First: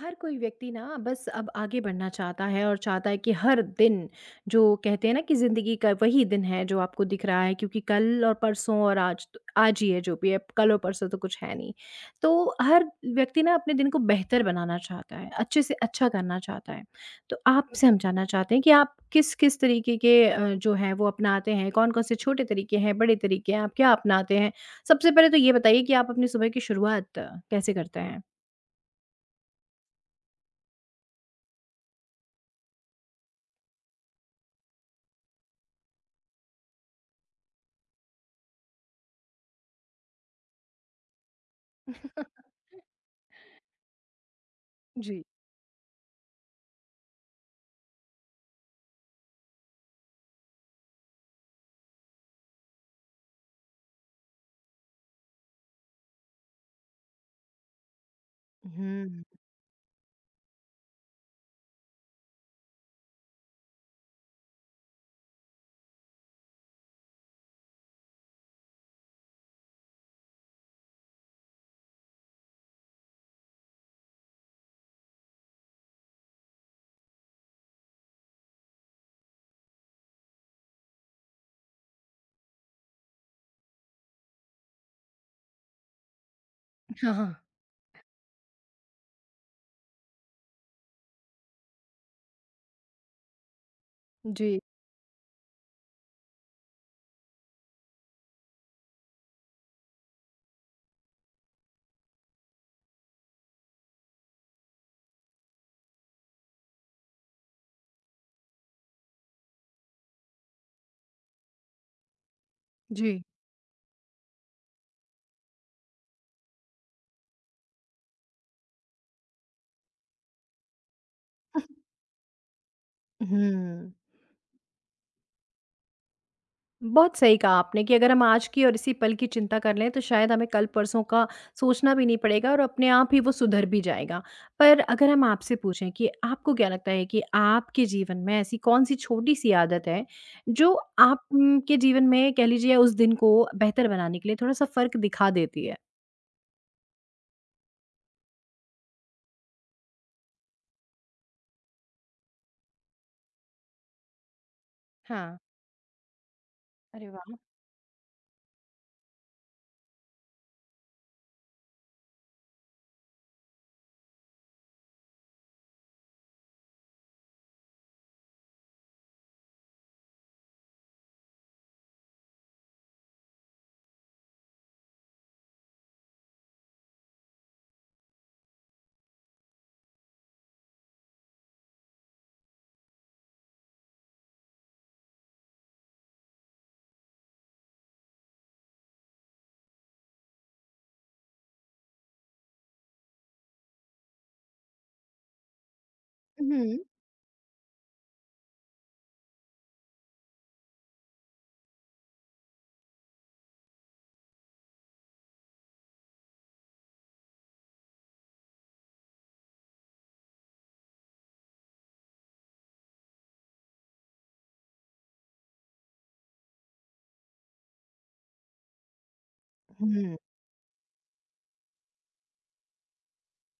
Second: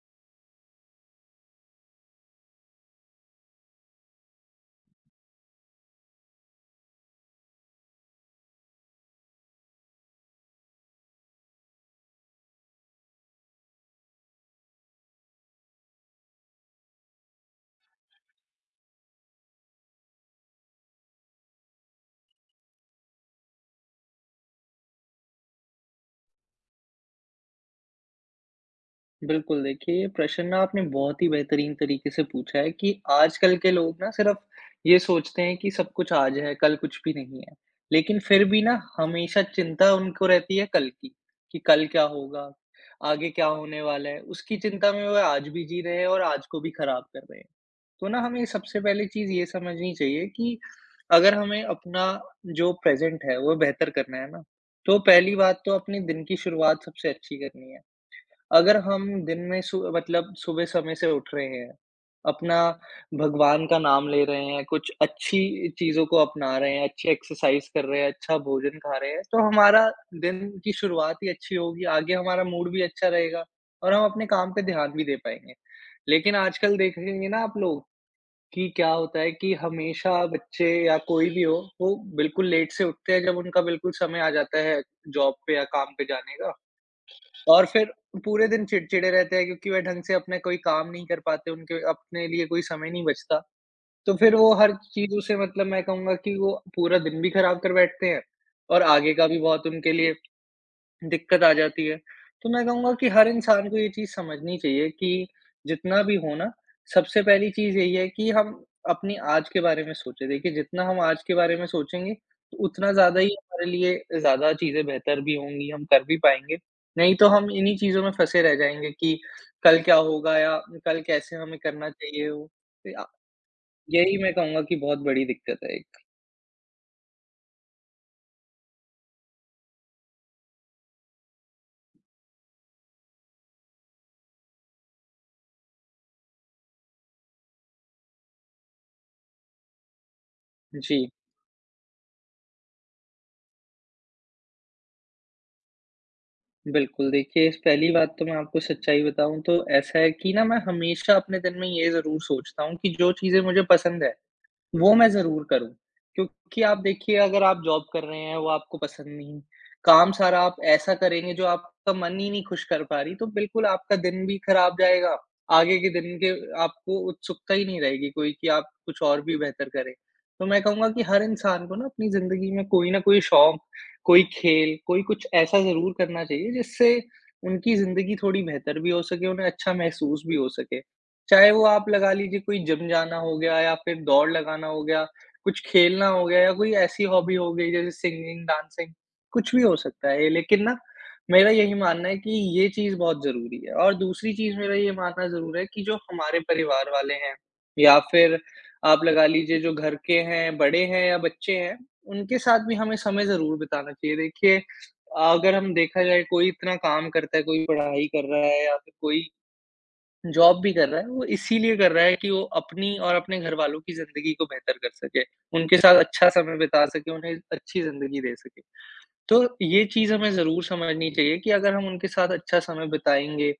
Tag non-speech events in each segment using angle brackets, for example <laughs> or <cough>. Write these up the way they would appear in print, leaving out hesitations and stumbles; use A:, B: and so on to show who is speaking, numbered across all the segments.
A: हर कोई व्यक्ति ना बस अब आगे बढ़ना चाहता है और चाहता है कि हर दिन जो कहते हैं ना कि ज़िंदगी का वही दिन है जो आपको दिख रहा है क्योंकि कल और परसों और आज तो आज ही है जो भी है कल और परसों तो कुछ है नहीं। तो हर व्यक्ति ना अपने दिन को बेहतर बनाना चाहता है, अच्छे से अच्छा करना चाहता है। तो आपसे हम जानना चाहते हैं कि आप किस किस तरीके के जो है वो अपनाते हैं, कौन कौन से छोटे तरीके हैं, बड़े तरीके हैं, आप क्या अपनाते हैं? सबसे पहले तो ये बताइए कि आप अपनी सुबह की शुरुआत कैसे करते हैं?
B: बिल्कुल, देखिए ये प्रश्न ना आपने बहुत ही बेहतरीन तरीके से पूछा है कि आजकल के लोग ना सिर्फ़ ये सोचते हैं कि सब कुछ आज है, कल कुछ भी नहीं है। लेकिन फिर भी ना हमेशा चिंता उनको रहती है कल की, कि कल क्या होगा?
A: <laughs>
B: आगे क्या होने वाला है? उसकी चिंता में
A: जी।
B: वह आज भी जी रहे हैं और आज को भी ख़राब कर रहे हैं। तो ना हमें सबसे पहली चीज़ ये समझनी चाहिए कि अगर हमें अपना जो प्रेज़ेंट है वो बेहतर करना है ना, तो पहली बात तो अपने दिन की शुरुआत सबसे अच्छी करनी है। अगर हम
A: हुँ।
B: दिन में सु मतलब सुबह समय से उठ रहे हैं, अपना भगवान का नाम ले रहे हैं, कुछ अच्छी चीज़ों को अपना रहे हैं, अच्छी एक्सरसाइज कर रहे हैं, अच्छा भोजन खा रहे हैं, तो हमारा दिन की शुरुआत ही अच्छी होगी, आगे हमारा मूड भी अच्छा रहेगा और हम अपने काम पे ध्यान भी दे पाएँगे। लेकिन आजकल देखेंगे ना आप लोग कि क्या होता है कि हमेशा बच्चे या कोई भी हो, वो बिल्कुल लेट से उठते हैं जब उनका बिल्कुल समय आ जाता है जॉब पे या काम पे जाने का,
A: हाँ, हाँ।
B: और फिर पूरे दिन चिड़चिड़े रहते हैं क्योंकि वह ढंग से अपना कोई काम नहीं कर पाते, उनके अपने लिए कोई समय नहीं बचता। तो फिर वो
A: जी।
B: हर चीज़ों से मतलब मैं कहूँगा कि वो पूरा दिन भी खराब कर बैठते हैं और आगे का भी बहुत उनके लिए दिक्कत आ जाती है। तो मैं कहूँगा कि हर इंसान को ये चीज़ समझनी चाहिए कि जितना भी हो ना, सबसे पहली चीज़ यही है कि हम अपनी आज के बारे में सोचें। देखिए, जितना हम आज के बारे में सोचेंगे, तो उतना ज़्यादा
A: जी।
B: ही हमारे लिए ज़्यादा चीज़ें बेहतर भी होंगी, हम कर भी पाएँगे। नहीं तो हम इन्हीं चीज़ों में फँसे रह जाएँगे कि कल क्या होगा या कल कैसे हमें करना चाहिए वो। तो
A: हुँ,
B: यही मैं कहूँगा कि बहुत बड़ी दिक्कत है एक।
A: बहुत सही कहा आपने कि अगर हम आज की और इसी पल की चिंता कर लें, तो शायद हमें कल-परसों का सोचना भी नहीं पड़ेगा और अपने आप ही वो सुधर भी जाएगा। पर अगर हम आपसे पूछें कि आपको क्या लगता है कि आपके जीवन में ऐसी कौन-सी छोटी-सी आदत है, जो
B: जी।
A: आप के जीवन में कह लीजिए उस दिन को बेहतर बनाने के लिए थोड़ा-सा फ़र्क दिखा देती है?
B: बिल्कुल, देखिए इस पहली बात तो मैं आपको सच्चाई बताऊँ तो ऐसा है कि ना मैं हमेशा अपने दिन में ये ज़रूर सोचता हूँ कि जो चीज़ें मुझे पसंद है, वो मैं
A: हाँ।
B: ज़रूर करूँ, क्योंकि आप
A: अरे
B: देखिए
A: वाह!
B: अगर आप जॉब कर रहे हैं, वो आपको पसंद नहीं, काम सारा आप ऐसा करेंगे जो आपका मन ही नहीं खुश कर पा रही, तो बिल्कुल आपका दिन भी खराब जाएगा, आगे के दिन के आपको उत्सुकता ही नहीं रहेगी कोई कि आप कुछ और भी बेहतर करें। तो मैं कहूँगा कि हर इंसान को ना अपनी ज़िंदगी में कोई ना कोई शौक, कोई खेल, कोई कुछ ऐसा ज़रूर करना चाहिए जिससे उनकी ज़िंदगी थोड़ी बेहतर भी हो सके, उन्हें अच्छा महसूस भी हो सके। चाहे वो आप लगा लीजिए कोई जिम जाना हो गया या फिर दौड़ लगाना हो गया, कुछ खेलना हो गया या कोई ऐसी हॉबी हो गई जैसे सिंगिंग, डांसिंग, कुछ भी हो सकता है। लेकिन ना मेरा यही मानना है कि ये चीज़ बहुत ज़रूरी है और दूसरी चीज़ मेरा ये मानना ज़रूर है कि जो हमारे
A: हुँ।
B: परिवार वाले हैं या फिर आप लगा लीजिए जो घर के हैं, बड़े हैं या बच्चे हैं, उनके साथ भी हमें समय ज़रूर बिताना चाहिए। देखिए, अगर हम देखा जाए कोई इतना काम करता है, कोई पढ़ाई कर रहा है या फिर कोई जॉब भी कर रहा है, वो इसीलिए कर रहा है कि वो अपनी और अपने घरवालों की ज़िंदगी को बेहतर कर सके, उनके साथ अच्छा समय बिता सके, उन्हें अच्छी ज़िंदगी दे सके। तो ये चीज़
A: हुँ।
B: हमें ज़रूर समझनी चाहिए कि अगर हम उनके साथ अच्छा समय बिताएँगे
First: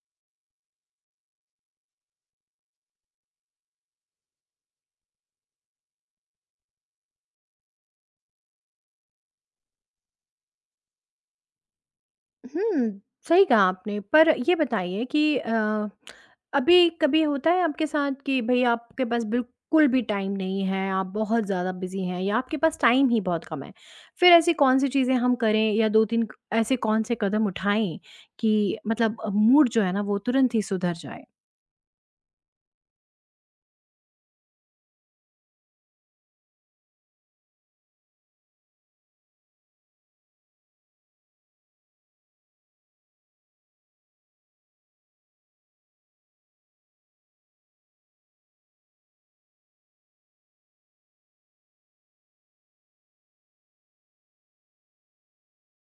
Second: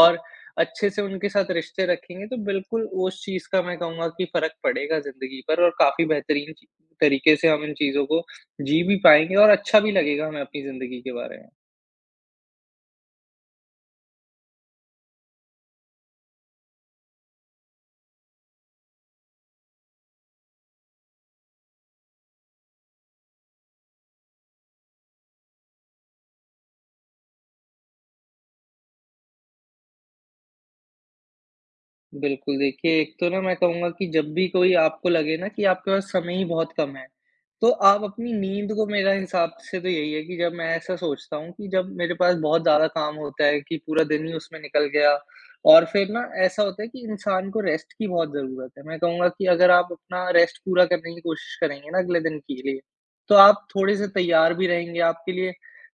B: और अच्छे से उनके साथ रिश्ते रखेंगे, तो बिल्कुल उस चीज़ का मैं कहूँगा कि फ़र्क पड़ेगा ज़िंदगी पर और काफ़ी बेहतरीन ची तरीके से हम इन चीज़ों को जी भी पाएँगे और अच्छा भी लगेगा हमें अपनी ज़िंदगी के बारे में।
A: हुँ, सही कहा आपने। पर ये बताइए कि अभी कभी होता है आपके साथ कि भई आपके पास बिल्कुल भी टाइम नहीं है, आप बहुत ज़्यादा बिज़ी हैं या आपके पास टाइम ही बहुत कम है। फिर ऐसी कौन-सी चीज़ें हम करें या 2-3 क ऐसे कौन से कदम उठाएँ कि मतलब मूड जो है ना वो तुरंत ही सुधर जाए?
B: बिल्कुल, देखिए एक तो ना मैं कहूँगा कि जब भी कोई आपको लगे ना कि आपके पास समय ही बहुत कम है, तो आप अपनी नींद को मेरा हिसाब से तो यही है कि जब मैं ऐसा सोचता हूँ कि जब मेरे पास बहुत ज़्यादा काम होता है कि पूरा दिन ही उसमें निकल गया और फिर ना ऐसा होता है कि इंसान को रेस्ट की बहुत ज़रूरत है। मैं कहूँगा कि अगर आप अपना रेस्ट पूरा करने की कोशिश करेंगे ना अगले दिन के लिए, तो आप थोड़े से तैयार भी रहेंगे, आपके लिए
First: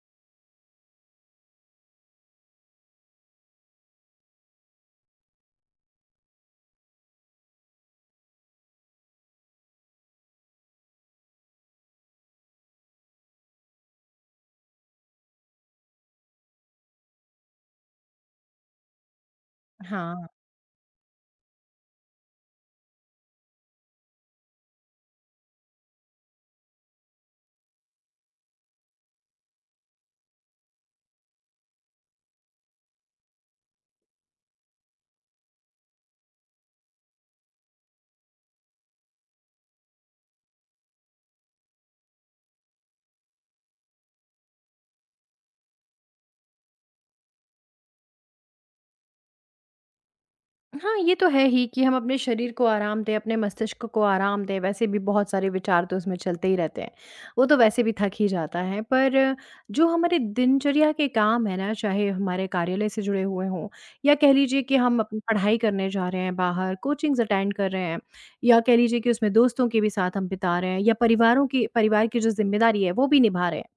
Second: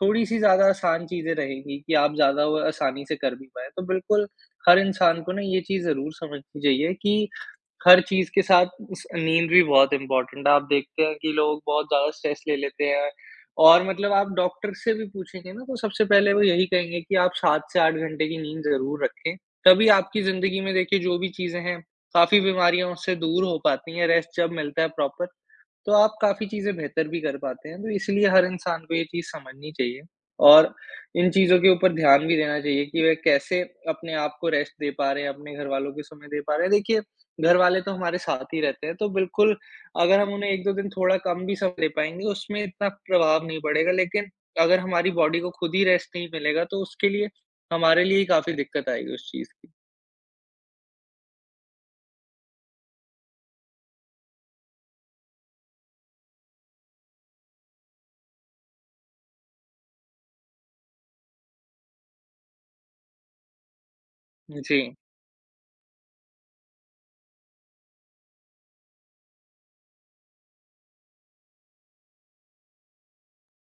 B: थोड़ी-सी ज़्यादा आसान चीज़ें रहेंगी कि आप ज़्यादा वो आसानी से कर भी पाएँ। तो बिल्कुल हर इंसान को ना ये चीज़ ज़रूर समझनी चाहिए कि हर चीज़ के साथ उस नींद भी बहुत इम्पोर्टेंट है। आप देखते हैं कि लोग बहुत ज़्यादा स्ट्रेस ले लेते हैं और मतलब आप डॉक्टर से भी पूछेंगे ना तो सबसे पहले वो यही कहेंगे कि आप 7 से 8 घंटे की नींद ज़रूर रखें। तभी आपकी
A: हाँ।
B: ज़िंदगी में देखिए जो भी चीज़ें हैं, काफ़ी बीमारियाँ उससे दूर हो पाती हैं, रेस्ट जब मिलता है प्रॉपर, तो आप काफ़ी चीज़ें बेहतर भी कर पाते हैं। तो इसलिए हर इंसान को ये चीज़ समझनी चाहिए और इन चीज़ों के ऊपर ध्यान भी देना चाहिए कि वह कैसे अपने आप को रेस्ट दे पा रहे हैं, अपने घरवालों को समय दे पा रहे हैं। देखिए घर वाले तो हमारे साथ ही रहते हैं, तो बिल्कुल अगर हम उन्हें 1-2 दिन थोड़ा कम भी समय दे पाएँगे, उसमें इतना प्रभाव नहीं पड़ेगा, लेकिन अगर हमारी बॉडी को खुद ही रेस्ट नहीं मिलेगा, तो उसके लिए हमारे लिए ही काफ़ी दिक्कत आएगी उस चीज़ की।
A: हाँ, ये तो है ही कि हम अपने शरीर को आराम दें, अपने मस्तिष्क को आराम दें, वैसे भी बहुत सारे विचार तो उसमें चलते ही रहते हैं। वो तो वैसे भी थक ही जाता है, पर जो हमारे दिनचर्या के काम हैं ना, चाहे हमारे कार्यालय से जुड़े हुए हों या कह लीजिए कि
B: जी,
A: हम अपनी पढ़ाई करने जा रहे हैं बाहर, कोचिंग्स अटेंड कर रहे हैं या कह लीजिए कि उसमें दोस्तों के भी साथ हम बिता रहे हैं या परिवार की जो ज़िम्मेदारी है, वो भी निभा रहे हैं।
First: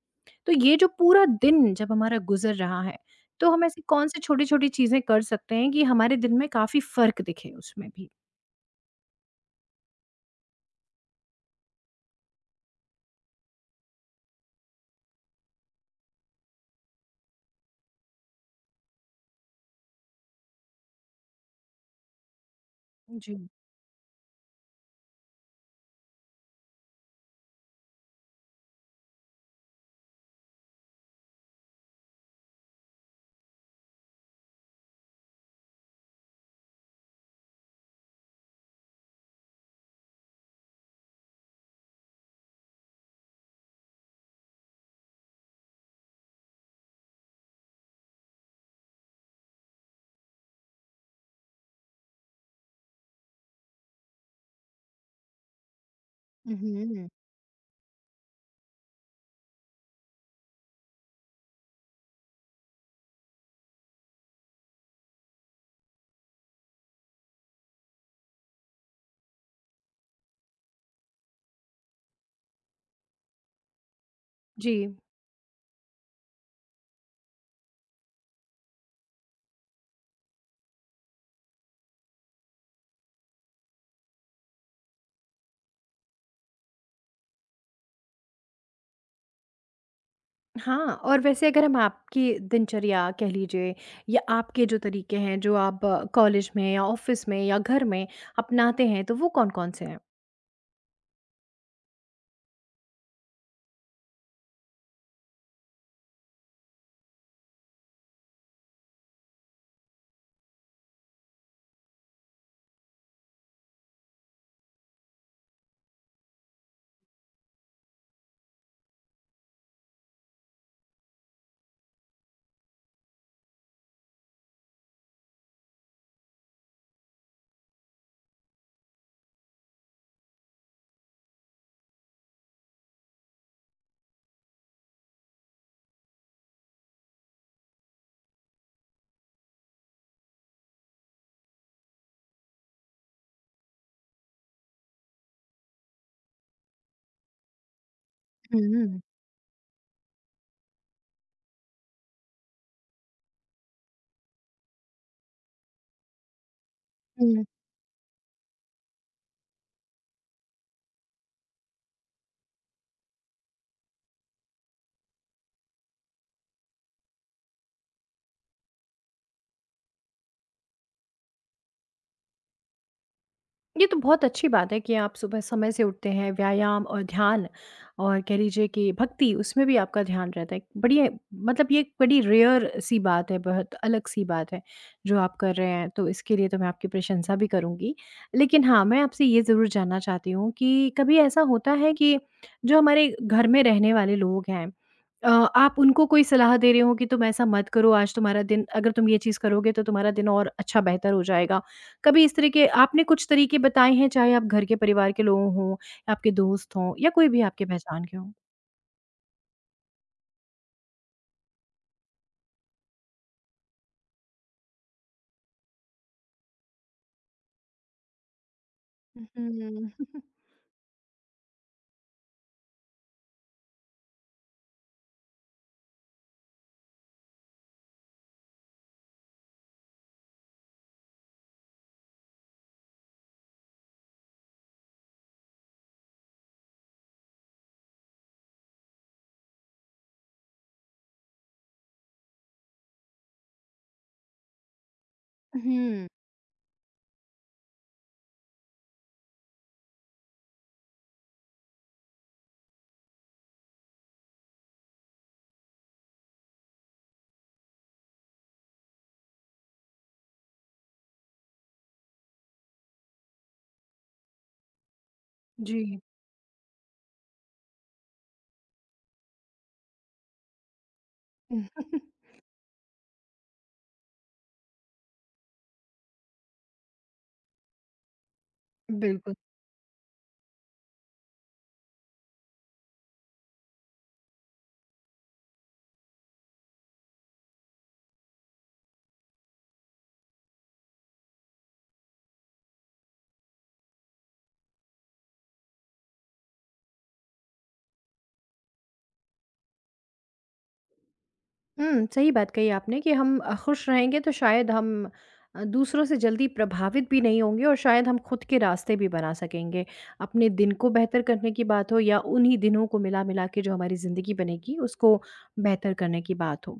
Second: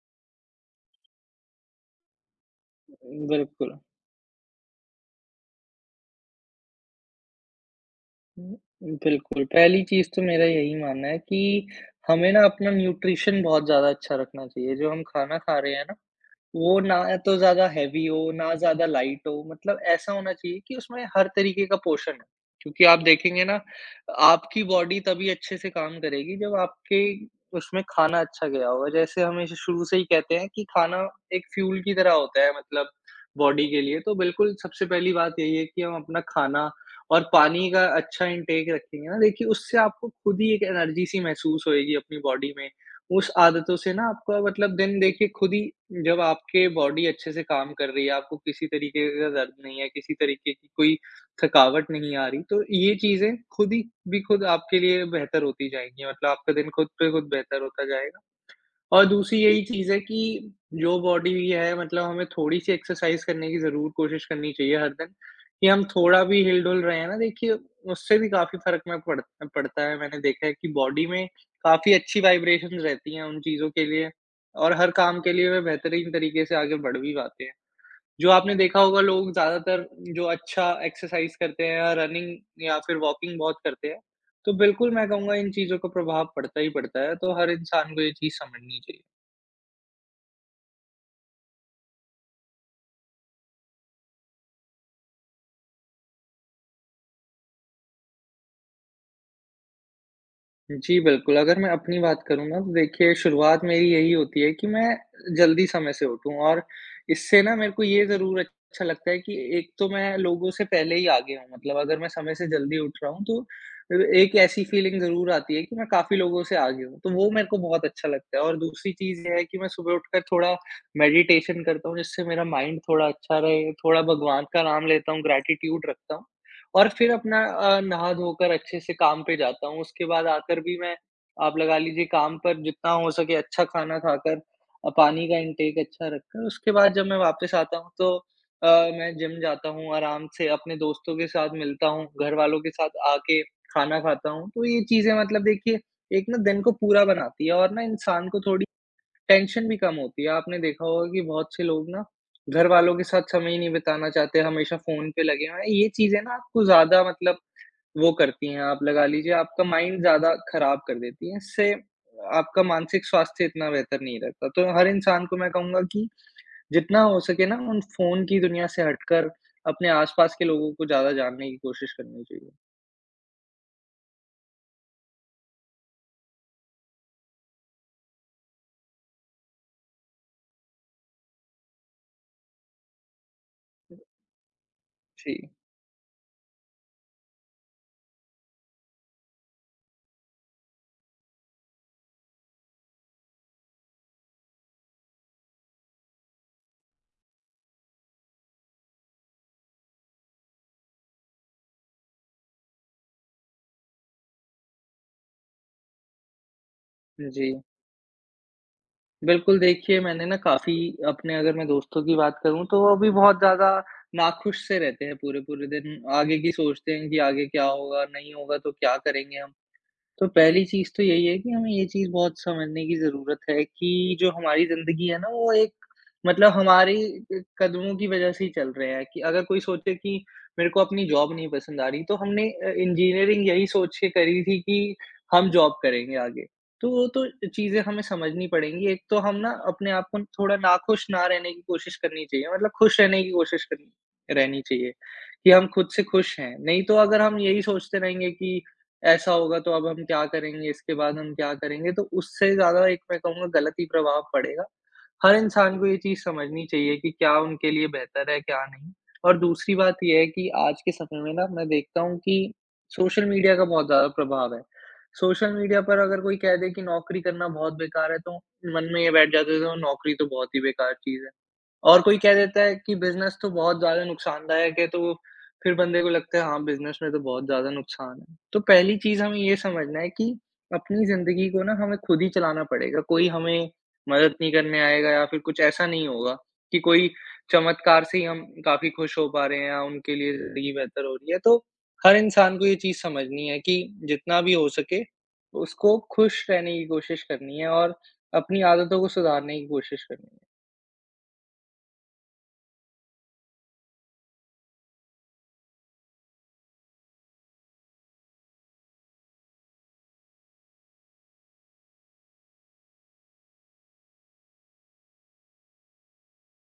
A: तो ये जो पूरा दिन जब हमारा गुजर रहा है, तो हम
B: बिल्कुल।
A: ऐसी कौन-सी छोटी-छोटी चीज़ें कर सकते हैं कि हमारे दिन में काफ़ी फ़र्क दिखे उसमें भी?
B: हुँ, बिल्कुल, पहली चीज़ तो मेरा यही मानना है कि हमें ना अपना न्यूट्रिशन बहुत ज़्यादा अच्छा रखना चाहिए, जो हम खाना खा रहे हैं ना, वो ना तो ज़्यादा हेवी हो, ना ज़्यादा लाइट हो, मतलब ऐसा होना चाहिए कि उसमें हर तरीके का पोषण हो। क्योंकि आप
A: जी।
B: देखेंगे ना, आपकी बॉडी तभी अच्छे से काम करेगी जब आपके उसमें खाना अच्छा गया होगा। जैसे हमेशा शुरू से ही कहते हैं कि खाना एक फ्यूल की तरह होता है मतलब बॉडी के लिए, तो बिल्कुल सबसे पहली बात यही है कि हम अपना खाना और पानी का अच्छा इंटेक रखेंगे ना, देखिए उससे आपको खुद ही एक एनर्जी सी महसूस होएगी अपनी बॉडी में उस आदतों से ना आपका मतलब दिन देखिए खुद ही जब आपके बॉडी अच्छे से काम कर रही है, आपको किसी तरीके का दर्द नहीं है, किसी तरीके की कोई थकावट नहीं आ रही, तो ये चीज़ें खुद ही भी खुद आपके लिए बेहतर होती जाएँगी, मतलब आपका दिन खुद
A: उहुँ।
B: पे खुद बेहतर होता जाएगा। और दूसरी यही चीज़ है कि जो बॉडी है मतलब हमें थोड़ी-सी एक्सरसाइज़ करने की ज़रूर कोशिश करनी चाहिए हर दिन, कि हम थोड़ा भी हिल-डुल रहे हैं ना देखिए उससे भी काफ़ी फ़र्क में पड़ता है। मैंने देखा है कि बॉडी में काफ़ी अच्छी वाइब्रेशंस रहती हैं उन चीज़ों के लिए और हर
A: जी।
B: काम के लिए वे बेहतरीन तरीके से आगे बढ़ भी पाते हैं। जो आपने देखा होगा लोग ज़्यादातर जो अच्छा एक्सरसाइज़ करते हैं या रनिंग या फिर वॉकिंग बहुत करते हैं, तो बिल्कुल मैं कहूँगा इन चीज़ों का प्रभाव पड़ता ही पड़ता है, तो हर इंसान को ये चीज़ समझनी चाहिए।
A: हाँ, और वैसे अगर हम आपकी दिनचर्या कह लीजिए या आपके जो तरीके हैं जो आप कॉलेज में या ऑफ़िस में या घर में अपनाते हैं, तो वो कौन-कौन से हैं?
B: जी, बिल्कुल, अगर मैं अपनी बात करूँ ना तो देखिए शुरुआत मेरी यही होती है कि मैं जल्दी समय से उठूँ और इससे ना मेरे को ये ज़रूर अच्छा लगता है कि एक तो मैं लोगों से पहले ही आगे हूँ मतलब अगर मैं समय से जल्दी उठ रहा हूँ तो एक ऐसी फीलिंग ज़रूर आती है कि मैं काफ़ी लोगों से आगे हूँ, तो वो मेरे को बहुत अच्छा लगता है और दूसरी चीज़ ये है कि मैं सुबह उठकर थोड़ा मेडिटेशन करता हूँ जिससे मेरा माइंड थोड़ा अच्छा रहे, थोड़ा भगवान का नाम लेता हूँ, ग्रैटिट्यूड रखता हूँ। और फिर अपना नहा धोकर अच्छे से काम पे जाता हूँ। उसके बाद आकर भी मैं आप लगा लीजिए काम पर जितना हो सके अच्छा खाना खाकर पानी का इंटेक अच्छा रखकर उसके बाद जब मैं वापस आता हूँ तो अ, मैं जिम जाता हूँ, आराम से अपने दोस्तों के साथ मिलता हूँ, घरवालों के साथ आके खाना खाता हूँ। तो ये चीज़ें मतलब देखिए एक ना दिन को पूरा बनाती है और ना इंसान को थोड़ी टेंशन भी कम होती है। आपने देखा होगा कि बहुत से लोग ना घरवालों के साथ समय ही नहीं बिताना चाहते, हमेशा फ़ोन पे लगे हुए हैं। ये चीज़ें ना आपको ज़्यादा मतलब
A: हुँ।
B: वो करती हैं, आप लगा लीजिए आपका माइंड ज़्यादा ख़राब कर देती हैं। इससे आपका मानसिक स्वास्थ्य इतना बेहतर नहीं रहता। तो हर इंसान को मैं कहूँगा कि जितना हो सके ना उन फ़ोन की दुनिया से हटकर अपने आस-पास के लोगों को ज़्यादा जानने की कोशिश करनी चाहिए।
A: ये तो बहुत अच्छी बात है कि आप सुबह समय से उठते हैं, व्यायाम और ध्यान और कह लीजिए कि भक्ति उसमें भी आपका ध्यान रहता है। बढ़िया, मतलब ये एक बड़ी रेयर सी बात है, बहुत अलग-सी बात है, जो आप
B: जी,
A: कर रहे हैं, तो इसके लिए तो मैं आपकी प्रशंसा भी करूँगी। लेकिन हाँ, मैं आपसे ये ज़रूर जानना चाहती हूँ कि कभी ऐसा होता है कि जो हमारे घर में रहने वाले लोग हैं, अ, आप उनको कोई सलाह दे रहे हो कि तुम ऐसा मत करो, आज तुम्हारा दिन, अगर तुम ये चीज़ करोगे तो तुम्हारा दिन और अच्छा बेहतर हो जाएगा। कभी इस तरह के आपने कुछ तरीके बताए हैं, चाहे आप घर के परिवार के लोग हों, आपके दोस्त हों या कोई भी
B: जी।
A: आपके पहचान के हों?
B: बिल्कुल, देखिए मैंने ना काफ़ी अपने अगर मैं दोस्तों की बात करूँ तो वो भी बहुत ज़्यादा नाखुश से रहते हैं पूरे-पूरे दिन। आगे की सोचते हैं कि आगे क्या होगा, नहीं होगा तो क्या करेंगे हम?
A: हुँ।
B: तो पहली चीज़ तो यही है कि हमें ये चीज़ बहुत समझने की ज़रूरत है कि जो हमारी ज़िंदगी है ना, वो एक मतलब हमारे क कदमों की वज़ह से ही चल रहे हैं कि अगर कोई सोचे कि मेरे को अपनी जॉब नहीं पसंद आ रही, तो हमने इंजीनियरिंग यही सोच के करी थी कि हम जॉब करेंगे आगे। तो वो तो चीज़ें हमें समझनी पड़ेंगी। एक तो हम ना अपने आप को थोड़ा नाखुश ना रहने की कोशिश करनी चाहिए, मतलब खुश रहने की कोशिश करनी रहनी चाहिए कि हम खुद से
A: हुँ।
B: खुश हैं। नहीं तो अगर हम यही सोचते रहेंगे कि ऐसा होगा, तो अब हम क्या करेंगे, इसके बाद हम क्या करेंगे? तो उससे ज़्यादा एक मैं कहूँगा गलत ही प्रभाव पड़ेगा। हर इंसान को ये चीज़ समझनी चाहिए कि क्या उनके लिए बेहतर है, क्या नहीं। और दूसरी बात ये है कि आज के समय में ना मैं देखता हूँ कि सोशल मीडिया का बहुत ज़्यादा प्रभाव है। सोशल
A: <laughs>
B: मीडिया
A: जी।
B: पर अगर कोई कह दे कि नौकरी करना बहुत बेकार है, तो मन में ये बैठ जाता है तो नौकरी तो बहुत ही बेकार चीज़ है। और कोई
A: <laughs>
B: कह देता है कि बिज़नेस तो बहुत ज़्यादा नुकसानदायक है, तो फिर बंदे को लगता है हाँ, बिज़नेस में तो बहुत ज़्यादा नुकसान है। तो पहली चीज़
A: बिल्कुल।
B: हमें ये समझना है कि अपनी ज़िंदगी को ना हमें खुद ही चलाना पड़ेगा, कोई हमें मदद नहीं करने आएगा या फिर कुछ ऐसा नहीं होगा कि कोई चमत्कार से ही हम काफ़ी खुश हो पा रहे हैं या उनके लिए ज़िंदगी बेहतर हो रही है। तो हर इंसान को ये चीज़ समझनी है कि जितना भी हो सके, उसको खुश रहने की कोशिश करनी है और अपनी आदतों को सुधारने की कोशिश करनी है।
A: हुँ, सही बात कही आपने कि हम खुश रहेंगे तो शायद हम दूसरों से जल्दी प्रभावित भी नहीं होंगे और शायद हम खुद के रास्ते भी बना सकेंगे। अपने दिन को बेहतर करने की बात हो या उन्हीं दिनों को मिला-मिला के जो हमारी ज़िंदगी बनेगी उसको बेहतर करने की बात हो।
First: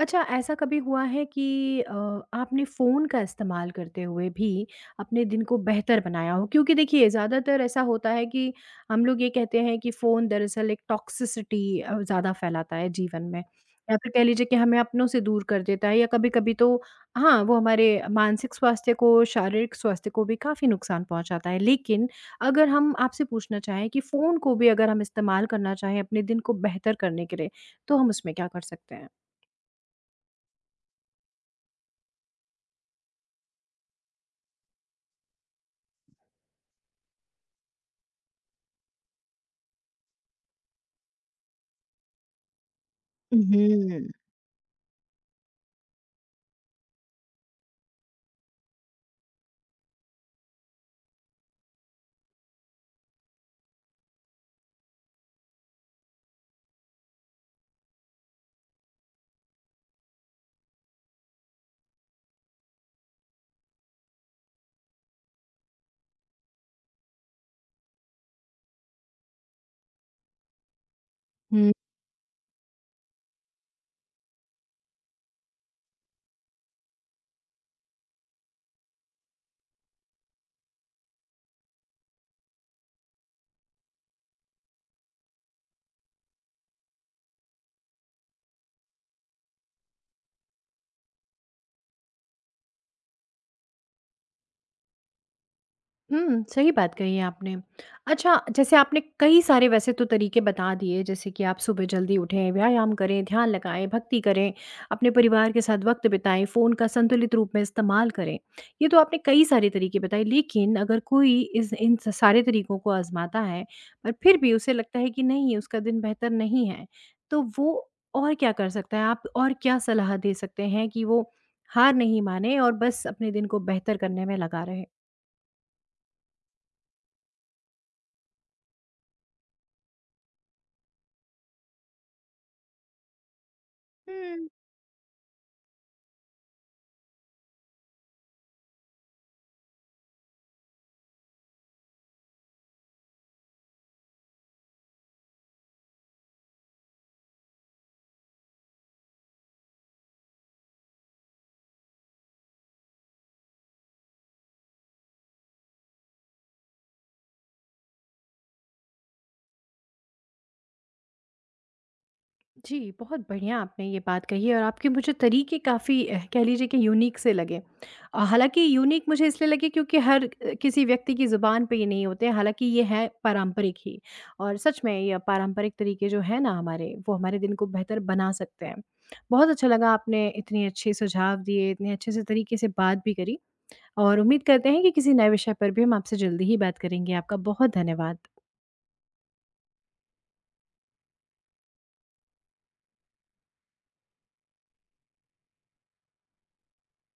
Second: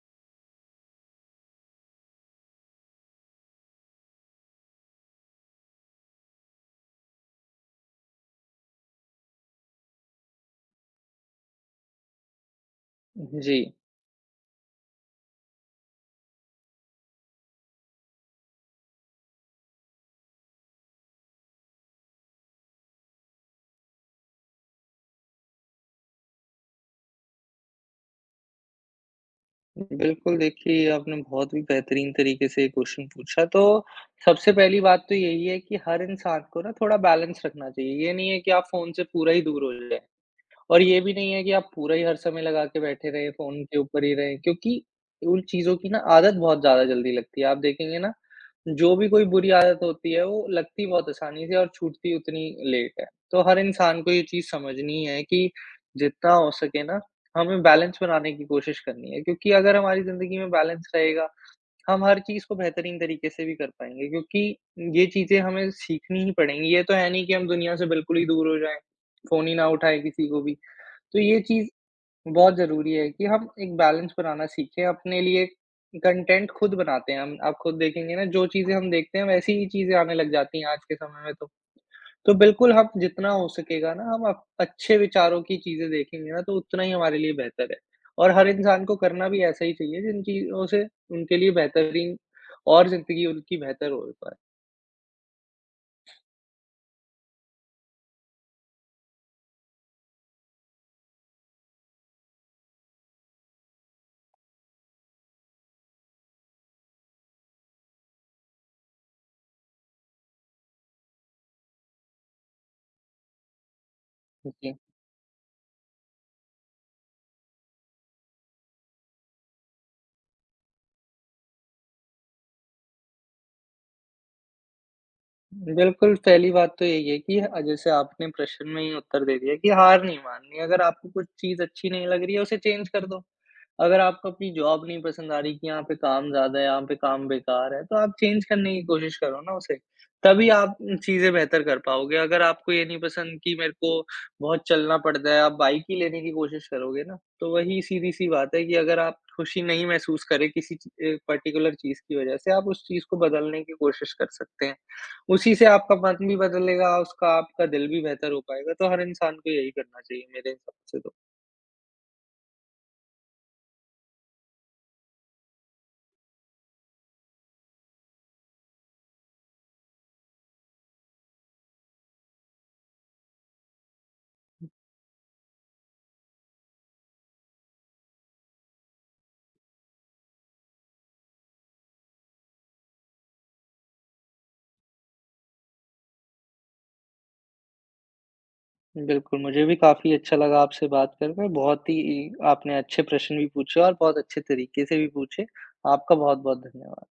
A: अच्छा, ऐसा कभी हुआ है कि अ, आपने फ़ोन का इस्तेमाल करते हुए भी अपने दिन को बेहतर बनाया हो? क्योंकि देखिए, ज़्यादातर ऐसा होता है कि हम लोग ये कहते हैं कि फ़ोन दरअसल एक टॉक्सिसिटी ज़्यादा फैलाता है जीवन में
B: जी।
A: या फिर कह लीजिए कि हमें अपनों से दूर कर देता है या कभी-कभी तो हाँ, वो हमारे मानसिक स्वास्थ्य को, शारीरिक स्वास्थ्य को भी काफ़ी नुकसान पहुँचाता है। लेकिन अगर हम आपसे पूछना चाहें कि फ़ोन को भी अगर हम इस्तेमाल करना चाहें अपने दिन को बेहतर करने के लिए, तो हम उसमें क्या कर सकते हैं?
B: बिल्कुल, देखिए, ये आपने बहुत ही बेहतरीन तरीके से ये क्वेश्चन पूछा। तो सबसे पहली बात तो यही है कि हर इंसान को ना थोड़ा बैलेंस रखना चाहिए। ये नहीं है कि आप फ़ोन से पूरा ही दूर हो जाएँ। और ये भी नहीं है कि आप पूरा ही हर समय लगा के बैठे रहें, फ़ोन के ऊपर
A: हुँ।
B: ही रहें, क्योंकि उन चीज़ों की ना आदत बहुत ज़्यादा जल्दी लगती है। आप देखेंगे ना, जो भी कोई बुरी आदत होती है, वो लगती बहुत आसानी से और छूटती उतनी लेट है। तो हर इंसान को ये चीज़ समझनी है कि जितना हो सके ना, हमें बैलेंस बनाने की कोशिश करनी है, क्योंकि अगर हमारी ज़िंदगी में बैलेंस रहेगा, हम हर चीज़ को बेहतरीन तरीके से भी कर पाएँगे, क्योंकि ये चीज़ें हमें सीखनी ही पड़ेंगी। ये तो है नहीं कि हम दुनिया से बिल्कुल ही दूर हो जाएँ, फ़ोन ही ना उठाएँ किसी को भी। तो ये चीज़
A: हुँ।
B: बहुत ज़रूरी है कि हम एक बैलेंस बनाना सीखें, अपने लिए कंटेंट खुद बनाते हैं हम। आप खुद देखेंगे ना, जो चीज़ें हम देखते हैं वैसी ही चीज़ें आने लग जाती हैं आज के समय में तो। तो बिल्कुल, हम जितना हो सकेगा ना, हम अप अच्छे विचारों की चीज़ें देखेंगे ना तो उतना ही हमारे लिए बेहतर है। और हर इंसान को करना भी ऐसा ही चाहिए, जिन चीज़ों से उनके लिए बेहतरीन और ज़िंदगी उनकी बेहतर हो पाए।
A: हुँ, सही बात कही है आपने। अच्छा, जैसे आपने कई सारे वैसे तो तरीके बता दिए जैसे कि आप सुबह जल्दी उठें, व्यायाम करें, ध्यान लगाएँ, भक्ति करें, अपने परिवार के साथ वक़्त बिताएँ, फ़ोन का संतुलित रूप में इस्तेमाल करें। ये तो आपने कई सारे तरीके बताए, लेकिन अगर कोई इस इन स सारे तरीकों को आज़माता है पर फिर भी उसे
B: जी।
A: लगता है कि नहीं उसका दिन बेहतर नहीं है, तो वो और क्या कर सकता है? आप और क्या सलाह दे सकते हैं कि वो हार नहीं माने और बस अपने दिन को बेहतर करने में लगा
B: बिल्कुल, पहली बात तो यही है कि जैसे आपने प्रश्न में ही उत्तर दे दिया कि हार नहीं माननी, अगर आपको कुछ चीज़ अच्छी नहीं लग रही है, उसे चेंज कर दो। अगर आपको
A: रहे?
B: अपनी जॉब नहीं पसंद आ रही कि यहाँ पे काम ज़्यादा है, यहाँ पे काम बेकार है, तो आप चेंज करने की कोशिश करो ना उसे, तभी आप चीज़ें बेहतर कर पाओगे। अगर आपको ये नहीं पसंद कि मेरे को बहुत चलना पड़ता है, आप बाइक ही लेने की कोशिश करोगे ना, तो वही सीधी-सी बात है कि अगर आप खुशी नहीं महसूस करें किसी पर्टिकुलर चीज़ की वजह से, आप उस चीज़ को बदलने की कोशिश कर सकते हैं। उसी से आपका मन भी बदलेगा, उसका आपका दिल भी बेहतर हो पाएगा, तो हर इंसान को यही करना चाहिए मेरे हिसाब से तो।
A: जी, बहुत बढ़िया आपने ये बात कही और आपके मुझे तरीके काफ़ी कह लीजिए कि यूनिक से लगे। हालाँकि यूनिक मुझे इसलिए लगे क्योंकि हर किसी व्यक्ति की ज़ुबान पे ये नहीं होते, हालाँकि ये हैं पारंपरिक ही। और सच में ये पारंपरिक तरीके जो हैं ना हमारे, वो हमारे दिन को बेहतर बना सकते हैं। बहुत अच्छा लगा आपने इतने अच्छे सुझाव दिए, इतने अच्छे से तरीके से बात भी करी और उम्मीद करते हैं कि किसी नए विषय पर भी हम आपसे जल्दी ही बात करेंगे। आपका बहुत धन्यवाद।
B: बिल्कुल, मुझे भी काफ़ी अच्छा लगा आपसे बात कर कर, बहुत ही आपने अच्छे प्रश्न भी पूछे और बहुत अच्छे तरीके से भी पूछे। आपका बहुत-बहुत धन्यवाद।